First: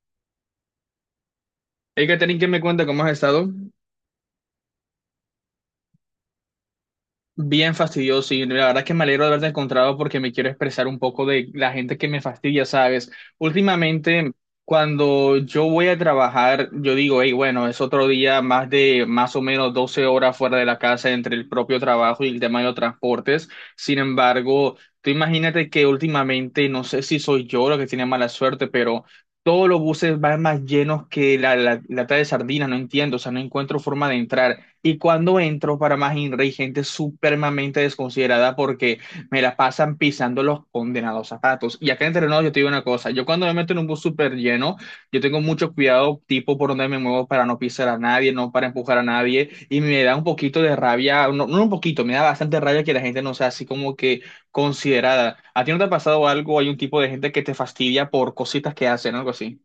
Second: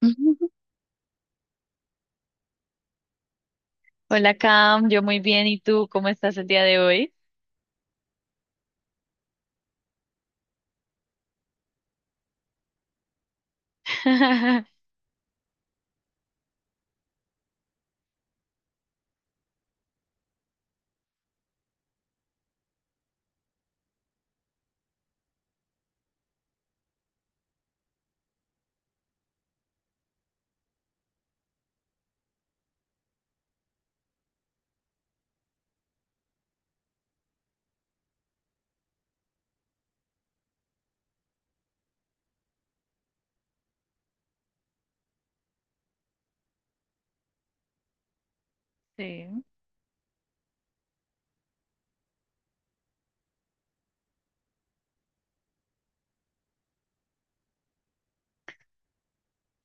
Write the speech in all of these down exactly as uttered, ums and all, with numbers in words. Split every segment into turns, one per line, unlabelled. Hey, Catherine, ¿qué me cuenta? ¿Cómo has estado?
Hola Cam, yo muy bien, ¿y tú cómo estás el día de hoy?
Bien fastidioso y la verdad es que me alegro de haberte encontrado porque me quiero expresar un poco de la gente que me fastidia, ¿sabes? Últimamente, cuando yo voy a trabajar, yo digo, hey, bueno, es otro día más de más o menos doce horas fuera de la casa entre el propio trabajo y el tema de los transportes. Sin embargo, tú imagínate que últimamente, no sé si soy yo lo que tiene mala suerte, pero... Todos los buses van más llenos que la, la lata de sardinas, no entiendo, o sea, no encuentro forma de entrar. Y cuando entro para más I N R A hay gente supremamente desconsiderada porque me la pasan pisando los condenados zapatos. Y acá en Terrenos yo te digo una cosa, yo cuando me meto en un bus súper lleno, yo tengo mucho cuidado tipo por donde me muevo para no pisar a nadie, no para empujar a
Sí.
nadie. Y me da un poquito de rabia, no, no un poquito, me da bastante rabia que la gente no sea así como que considerada. ¿A ti no te ha pasado algo? Hay un tipo de gente que te fastidia por cositas que hacen, algo así.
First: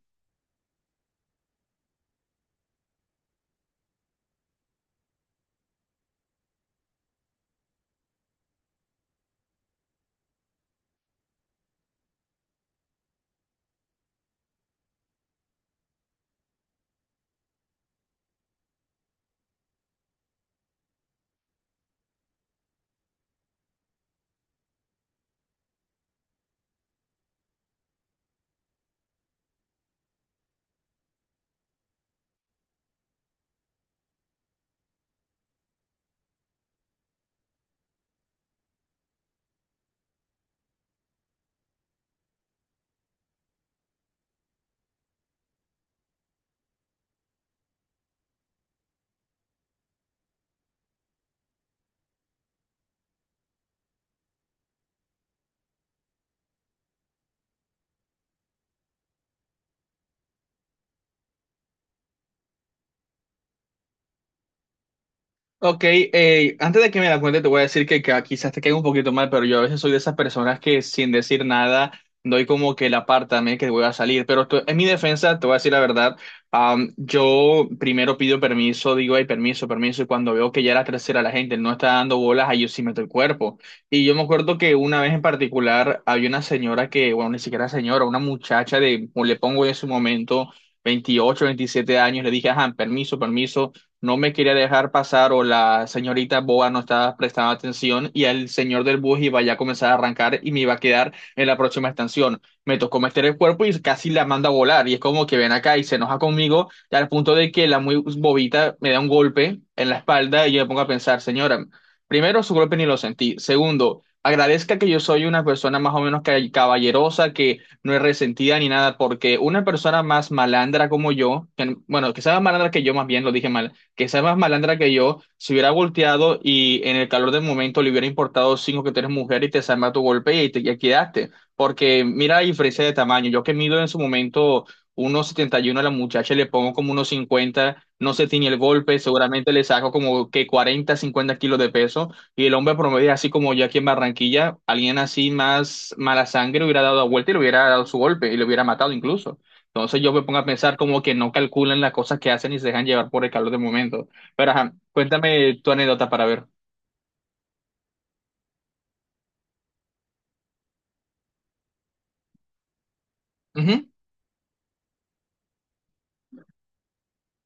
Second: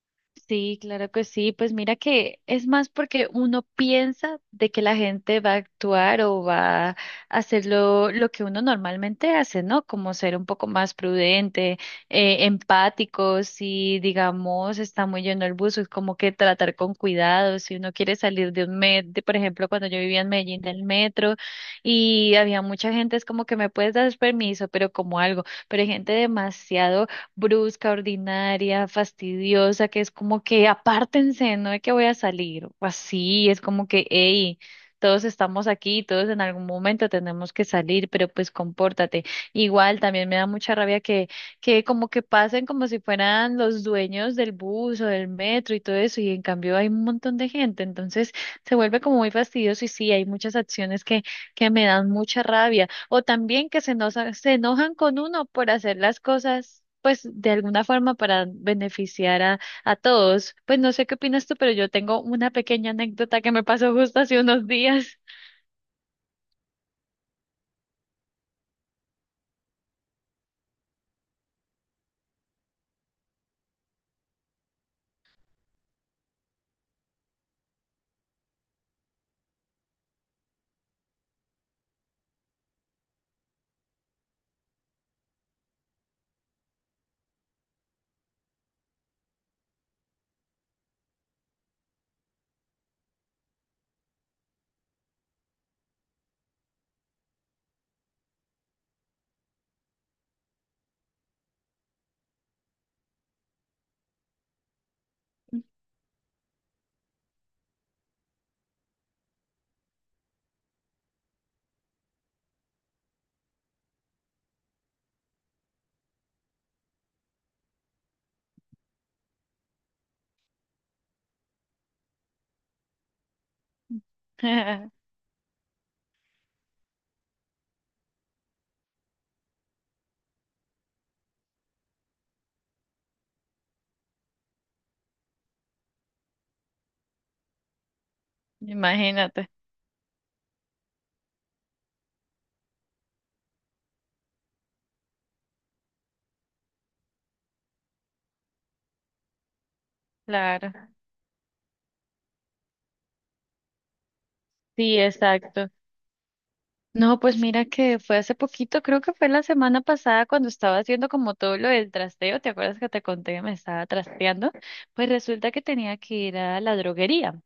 Sí, claro que sí. Pues mira que es más porque uno piensa de que la gente va a actuar o va a hacer lo, lo que uno normalmente hace, ¿no? Como ser un poco más prudente, eh, empático. Si digamos está muy lleno el bus, es como que tratar con cuidado, si uno quiere salir de un metro, por ejemplo, cuando yo vivía en Medellín del metro y había mucha gente, es como que me puedes dar permiso, pero como algo, pero hay gente demasiado brusca, ordinaria, fastidiosa, que es como que apártense, no es que voy a salir, o así, es como que, hey, todos estamos aquí, todos en algún momento tenemos que salir, pero pues compórtate. Igual también me da mucha rabia que, que como que pasen como si fueran los dueños del bus o del metro y todo eso, y en cambio hay un montón de gente, entonces se vuelve como muy fastidioso y sí, hay muchas acciones que, que me dan mucha rabia. O también que se enoja- se enojan con uno por hacer las cosas, pues de alguna forma para beneficiar a, a todos. Pues no sé qué opinas tú, pero yo tengo una pequeña anécdota que me pasó justo hace unos días.
Ok, eh, antes de que me la cuente, te voy a decir que, ca- quizás te quede un poquito mal, pero yo a veces soy de esas personas que sin decir nada doy como que la también que voy a salir. Pero to- en mi defensa, te voy a decir la verdad, am, yo primero pido permiso, digo, ay, permiso, permiso, y cuando veo que ya la tercera la gente no está dando bolas, ahí yo sí meto el cuerpo. Y yo me acuerdo que una vez en particular había una señora que, bueno, ni siquiera señora, una muchacha de, o le pongo en su momento, veintiocho, veintisiete años, le dije, ajá, permiso, permiso no me quería dejar pasar o la señorita boba no estaba prestando atención y el señor del bus iba ya a comenzar a arrancar y me iba a quedar en la próxima estación. Me tocó meter el cuerpo y casi la manda a volar y es como que ven acá y se enoja conmigo al punto de que la muy bobita me da un golpe en la espalda y yo me pongo a pensar, señora, primero su golpe ni lo sentí, segundo... Agradezca que yo soy una persona más o menos ca- caballerosa, que no es resentida ni nada, porque una persona más malandra como yo, que, bueno, que sea más malandra que yo, más bien lo dije mal que sea más malandra que yo, se hubiera volteado y en el calor del momento le hubiera importado cinco que tú eres mujer y te salma tu golpe y te ya quedaste. Porque mira la diferencia de tamaño. Yo que mido en su momento unos setenta y uno a la muchacha, le pongo como unos cincuenta no se tiñe el golpe,
Imagínate,
seguramente le saco como que cuarenta cincuenta kilos de peso. Y el hombre promedio, así como yo aquí en Barranquilla, alguien así más mala sangre hubiera dado la vuelta y le hubiera dado su golpe y le hubiera matado incluso. Entonces yo me pongo a
claro.
pensar como que no calculan las cosas que hacen y se dejan llevar por el calor del momento. Pero ajá,
Sí,
cuéntame
exacto.
tu anécdota para ver.
No, pues mira que fue hace poquito, creo que fue la semana pasada cuando estaba haciendo como todo lo del trasteo. ¿Te acuerdas que te conté que me estaba
Ujú.
trasteando? Pues resulta que tenía que ir a la droguería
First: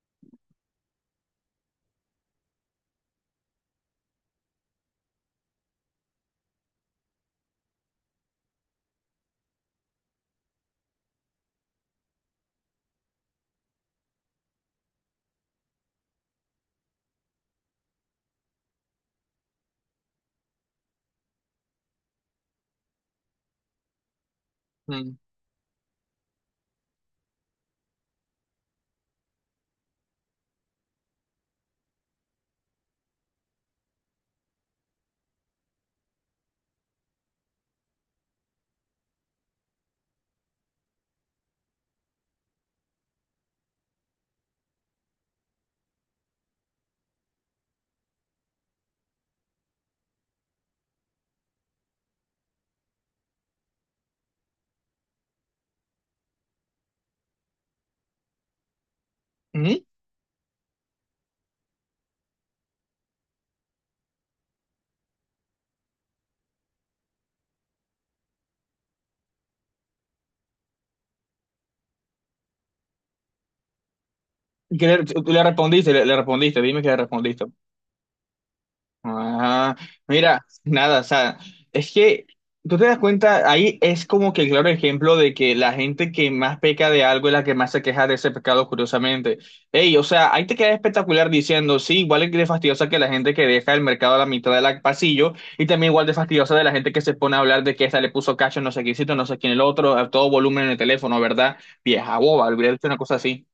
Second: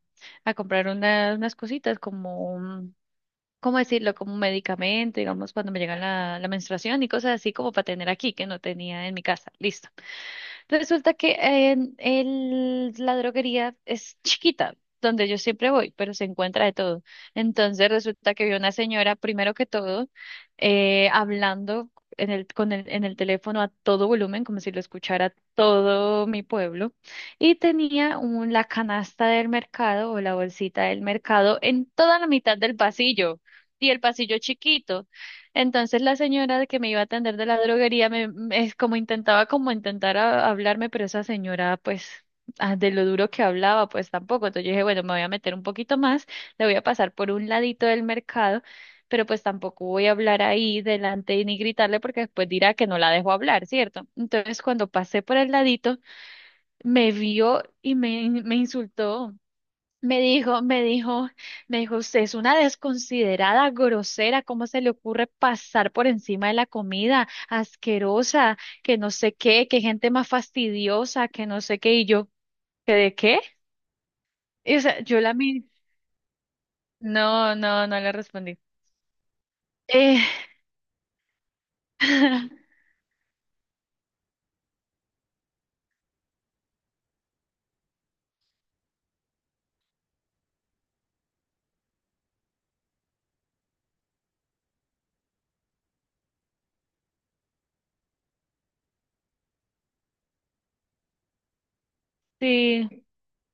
a comprar una- unas cositas como un- ¿cómo decirlo? Como un medicamento, digamos, cuando me llega la, la menstruación y cosas así como para tener aquí, que no tenía en mi casa. Listo. Resulta que en el- la droguería es chiquita, donde yo siempre voy, pero se encuentra de todo. Entonces resulta que vi una señora, primero que todo, eh, hablando en el, con el, en el teléfono a todo volumen, como si lo
Mm.
escuchara todo mi pueblo, y tenía un, la canasta del mercado o la bolsita del mercado en toda la mitad del pasillo, y el pasillo chiquito. Entonces la señora que me iba a atender de la droguería me, me- es como intentaba como intentar a- hablarme, pero esa señora pues ah, de lo duro que hablaba pues tampoco. Entonces yo dije, bueno, me voy a meter un poquito más, le voy a pasar por un ladito del mercado, pero pues tampoco voy a hablar ahí delante ni gritarle porque después dirá que no la dejo hablar, ¿cierto? Entonces cuando pasé por el ladito, me vio y me, me insultó.
Ujú.
Me dijo, me dijo, me dijo, usted es una desconsiderada, grosera, ¿cómo se le ocurre pasar por encima de la comida? Asquerosa, que no sé qué, que gente más fastidiosa, que no sé qué, y yo, ¿que de qué? Y,
¿Y
o
qué
sea,
le,
yo
tú
la
le
miré,
respondiste? Le, le respondiste, dime que le respondiste.
no, no, no le respondí.
Ah,
Eh,
mira, nada, o sea, es que tú te das cuenta, ahí es como que el claro ejemplo de que la gente que más peca de algo es la que más se queja de ese pecado, curiosamente. Ey, o sea, ahí te queda espectacular diciendo, sí, igual es de fastidiosa que la gente que deja el mercado a la mitad del pasillo, y también igual de fastidiosa de la gente que se pone a hablar de que esta le puso cacho, no sé quién, no sé quién el otro, a todo volumen en el teléfono, ¿verdad? Vieja boba, olvidé una
sí.
cosa así.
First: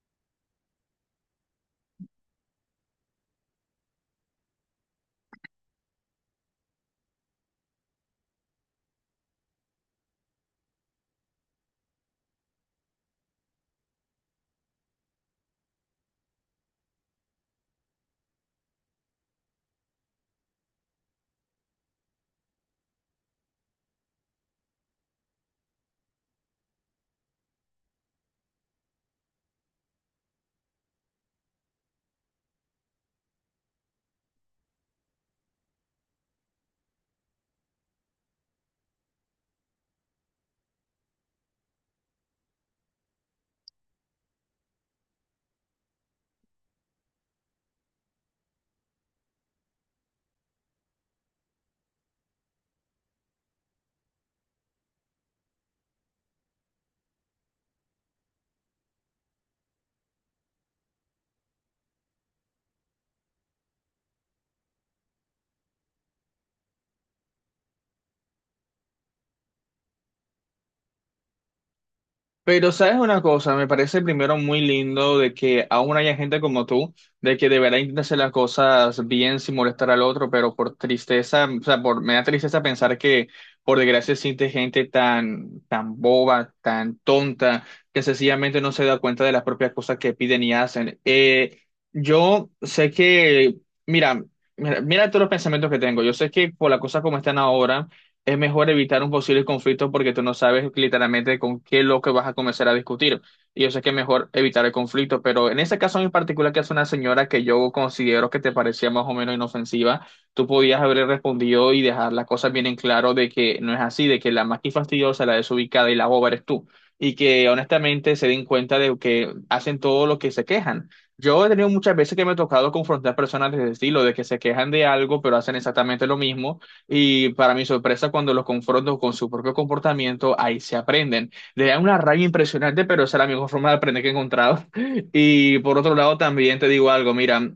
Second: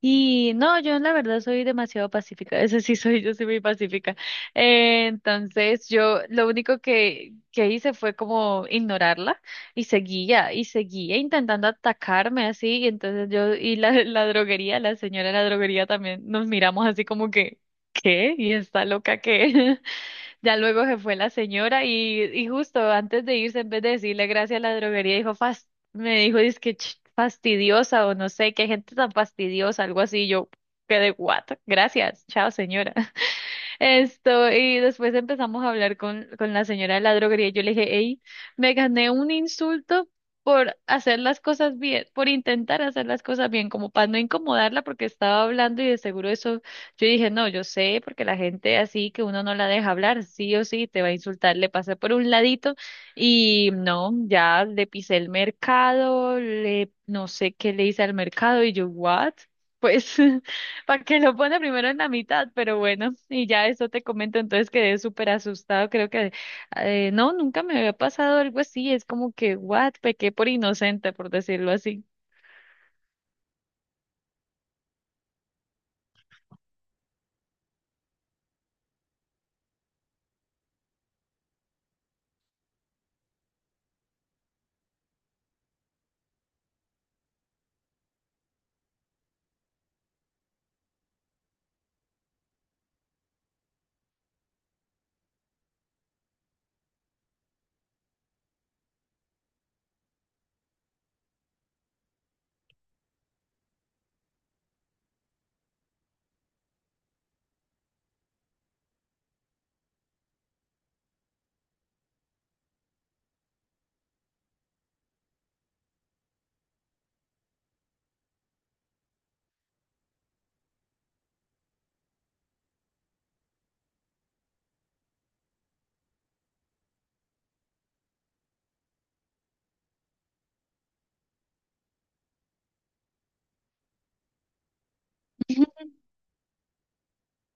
Y no, yo la verdad soy demasiado pacífica, eso sí soy, yo soy muy pacífica. Eh, entonces yo lo único que, que hice fue como ignorarla y seguía y seguía intentando atacarme así y entonces yo y la, la droguería, la señora de la droguería también nos miramos así como que, ¿qué? ¿Y está loca qué? Ya luego se fue la señora y, y justo antes de irse, en vez de decirle gracias a la droguería, dijo, "Fas- me dijo, es que fastidiosa o no sé, qué gente tan fastidiosa", algo así. Yo quedé, what? Gracias, chao señora. Esto, y después empezamos a hablar con, con la señora de la droguería. Yo le dije, hey, me gané un insulto por hacer las cosas bien, por intentar hacer las cosas bien, como para no incomodarla porque estaba hablando y de seguro eso, yo dije, no, yo sé, porque la gente así que uno no la deja hablar, sí o sí, te va a insultar, le pasé por un ladito y no, ya le pisé el mercado, le, no sé qué le hice al mercado y yo, what? Pues... para que lo pone primero en la mitad, pero bueno, y ya eso te comento, entonces quedé súper asustado, creo que eh, no, nunca me había pasado algo así, es como que, what, pequé por inocente, por decirlo así.
Pero sabes una cosa, me parece primero muy lindo de que aún haya gente como tú, de que de verdad intenta hacer las cosas bien sin molestar al otro, pero por tristeza, o sea, por, me da tristeza pensar que por desgracia existe gente tan, tan boba, tan tonta, que sencillamente no se da cuenta de las propias cosas que piden y hacen. Eh, yo sé que, mira, mira, mira todos los pensamientos que tengo, yo sé que por las cosas como están ahora es mejor evitar un posible conflicto porque tú no sabes literalmente con qué loco vas a comenzar a discutir. Y yo sé que es mejor evitar el conflicto, pero en ese caso en particular, que es una señora que yo considero que te parecía más o menos inofensiva, tú podías haber respondido y dejar las cosas bien en claro de que no es así, de que la más que fastidiosa, la desubicada y la boba eres tú. Y que honestamente se den cuenta de que hacen todo lo que se quejan. Yo he tenido muchas veces que me he tocado confrontar personas de ese estilo, de que se quejan de algo, pero hacen exactamente lo mismo y para mi sorpresa, cuando los confronto con su propio comportamiento, ahí se aprenden. Le da una rabia impresionante, pero esa es la mejor forma de aprender que he encontrado. Y por otro lado, también te digo algo, mira,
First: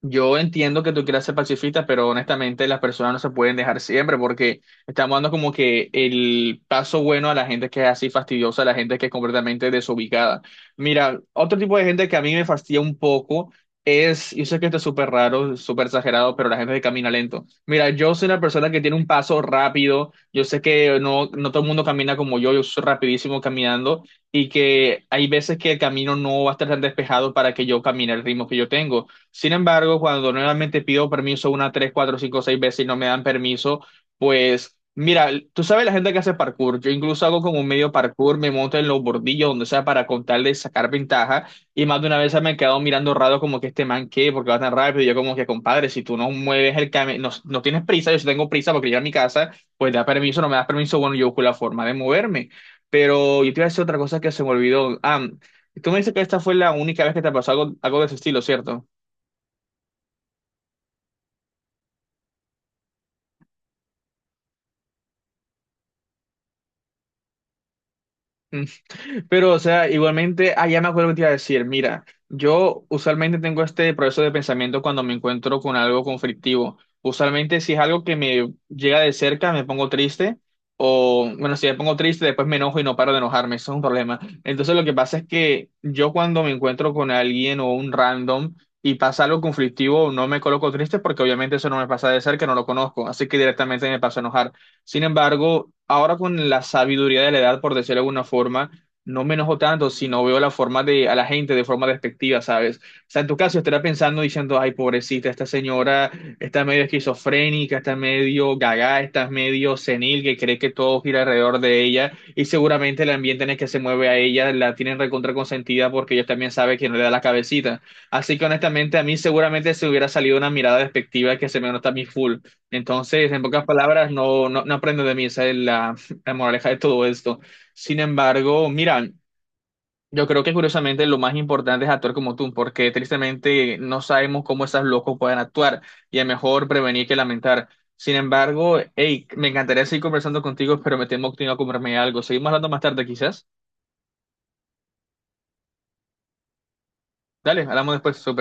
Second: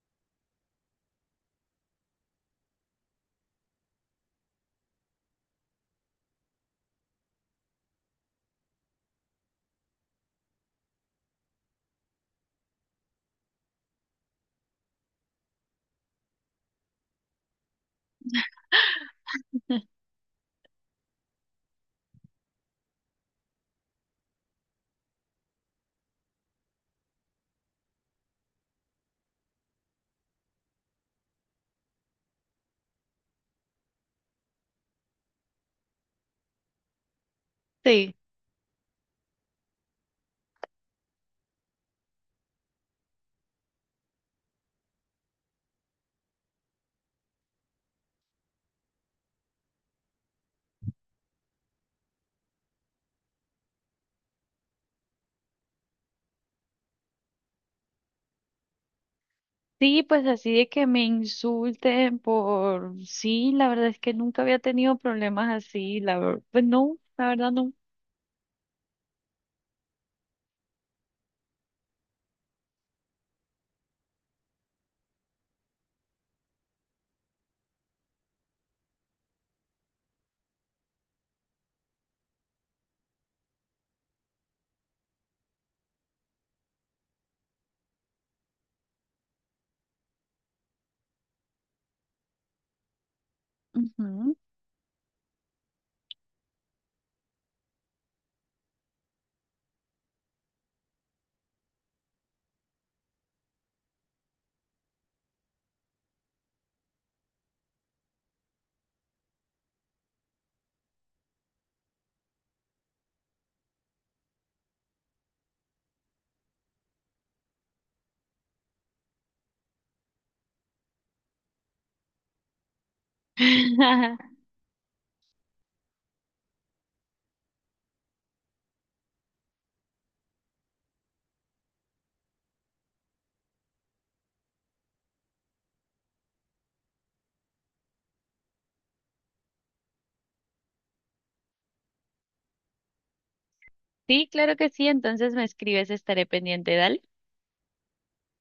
yo entiendo que tú quieras ser pacifista, pero honestamente las personas no se pueden dejar siempre porque estamos dando como que el paso bueno a la gente que es así fastidiosa, a la gente que es completamente desubicada. Mira, otro tipo de gente que a mí me fastidia un poco es, yo sé que esto es súper raro, súper exagerado, pero la gente que camina lento. Mira, yo soy una persona que tiene un paso rápido, yo sé que no, no todo el mundo camina como yo, yo soy rapidísimo caminando y que hay veces que el camino no va a estar tan despejado para que yo camine al ritmo que yo tengo. Sin embargo, cuando nuevamente pido permiso una, tres, cuatro, cinco, seis veces y no me dan permiso, pues mira, tú sabes la gente que hace parkour. Yo incluso hago como un medio
Sí.
parkour, me monto en los bordillos, donde sea, para contar de sacar ventaja. Y más de una vez se me han quedado mirando raro como que este man qué, porque va tan rápido. Y yo como que, compadre, si tú no mueves el camino, no, no tienes prisa, yo sí tengo prisa porque llegar a mi casa, pues da permiso, no me das permiso, bueno, yo busco la forma de moverme. Pero yo te iba a decir otra cosa que se me olvidó. Ah, tú me dices que esta fue la única vez que te pasó algo, algo de ese estilo, ¿cierto?
Sí, pues así de que me insulten por, sí, la verdad es que nunca había tenido problemas así, la verdad, pues no, la verdad no.
Pero, o sea, igualmente, ah, ya me acuerdo que te iba a decir, mira, yo usualmente tengo este proceso de pensamiento cuando me encuentro con algo conflictivo. Usualmente, si es algo que me llega de cerca, me pongo triste, o bueno, si me pongo triste, después me enojo y no paro de enojarme, eso es un problema. Entonces, lo que pasa es que yo cuando me encuentro con alguien o un random y pasa algo conflictivo, no me coloco triste porque obviamente eso no me pasa de cerca, no lo conozco, así que directamente me paso a
Ujú.
enojar. Sin embargo, ahora con la sabiduría de la edad, por decirlo de alguna forma, no me enojo tanto, sino veo la forma de, a la gente de forma despectiva, ¿sabes? O sea, en tu caso estará pensando diciendo, ay, pobrecita, esta señora está medio esquizofrénica, está medio gaga, está medio senil, que cree que todo gira alrededor de ella, y seguramente el ambiente en el que se mueve a ella la tienen recontra consentida porque ellos también saben que no le da la cabecita. Así que honestamente a mí seguramente se hubiera salido una mirada despectiva que se me nota a mí full. Entonces, en pocas palabras, no, no, no aprendo de mí, esa es la, la moraleja de todo esto. Sin embargo, mira, yo creo que curiosamente lo más importante es actuar como tú, porque tristemente no sabemos cómo esos locos pueden actuar y es mejor prevenir que lamentar. Sin embargo, hey, me encantaría seguir conversando contigo, pero me temo que tengo que comerme algo. Seguimos hablando más tarde, quizás.
Sí, claro que sí, entonces me escribes, estaré pendiente, dale.
Dale, hablamos después, súper.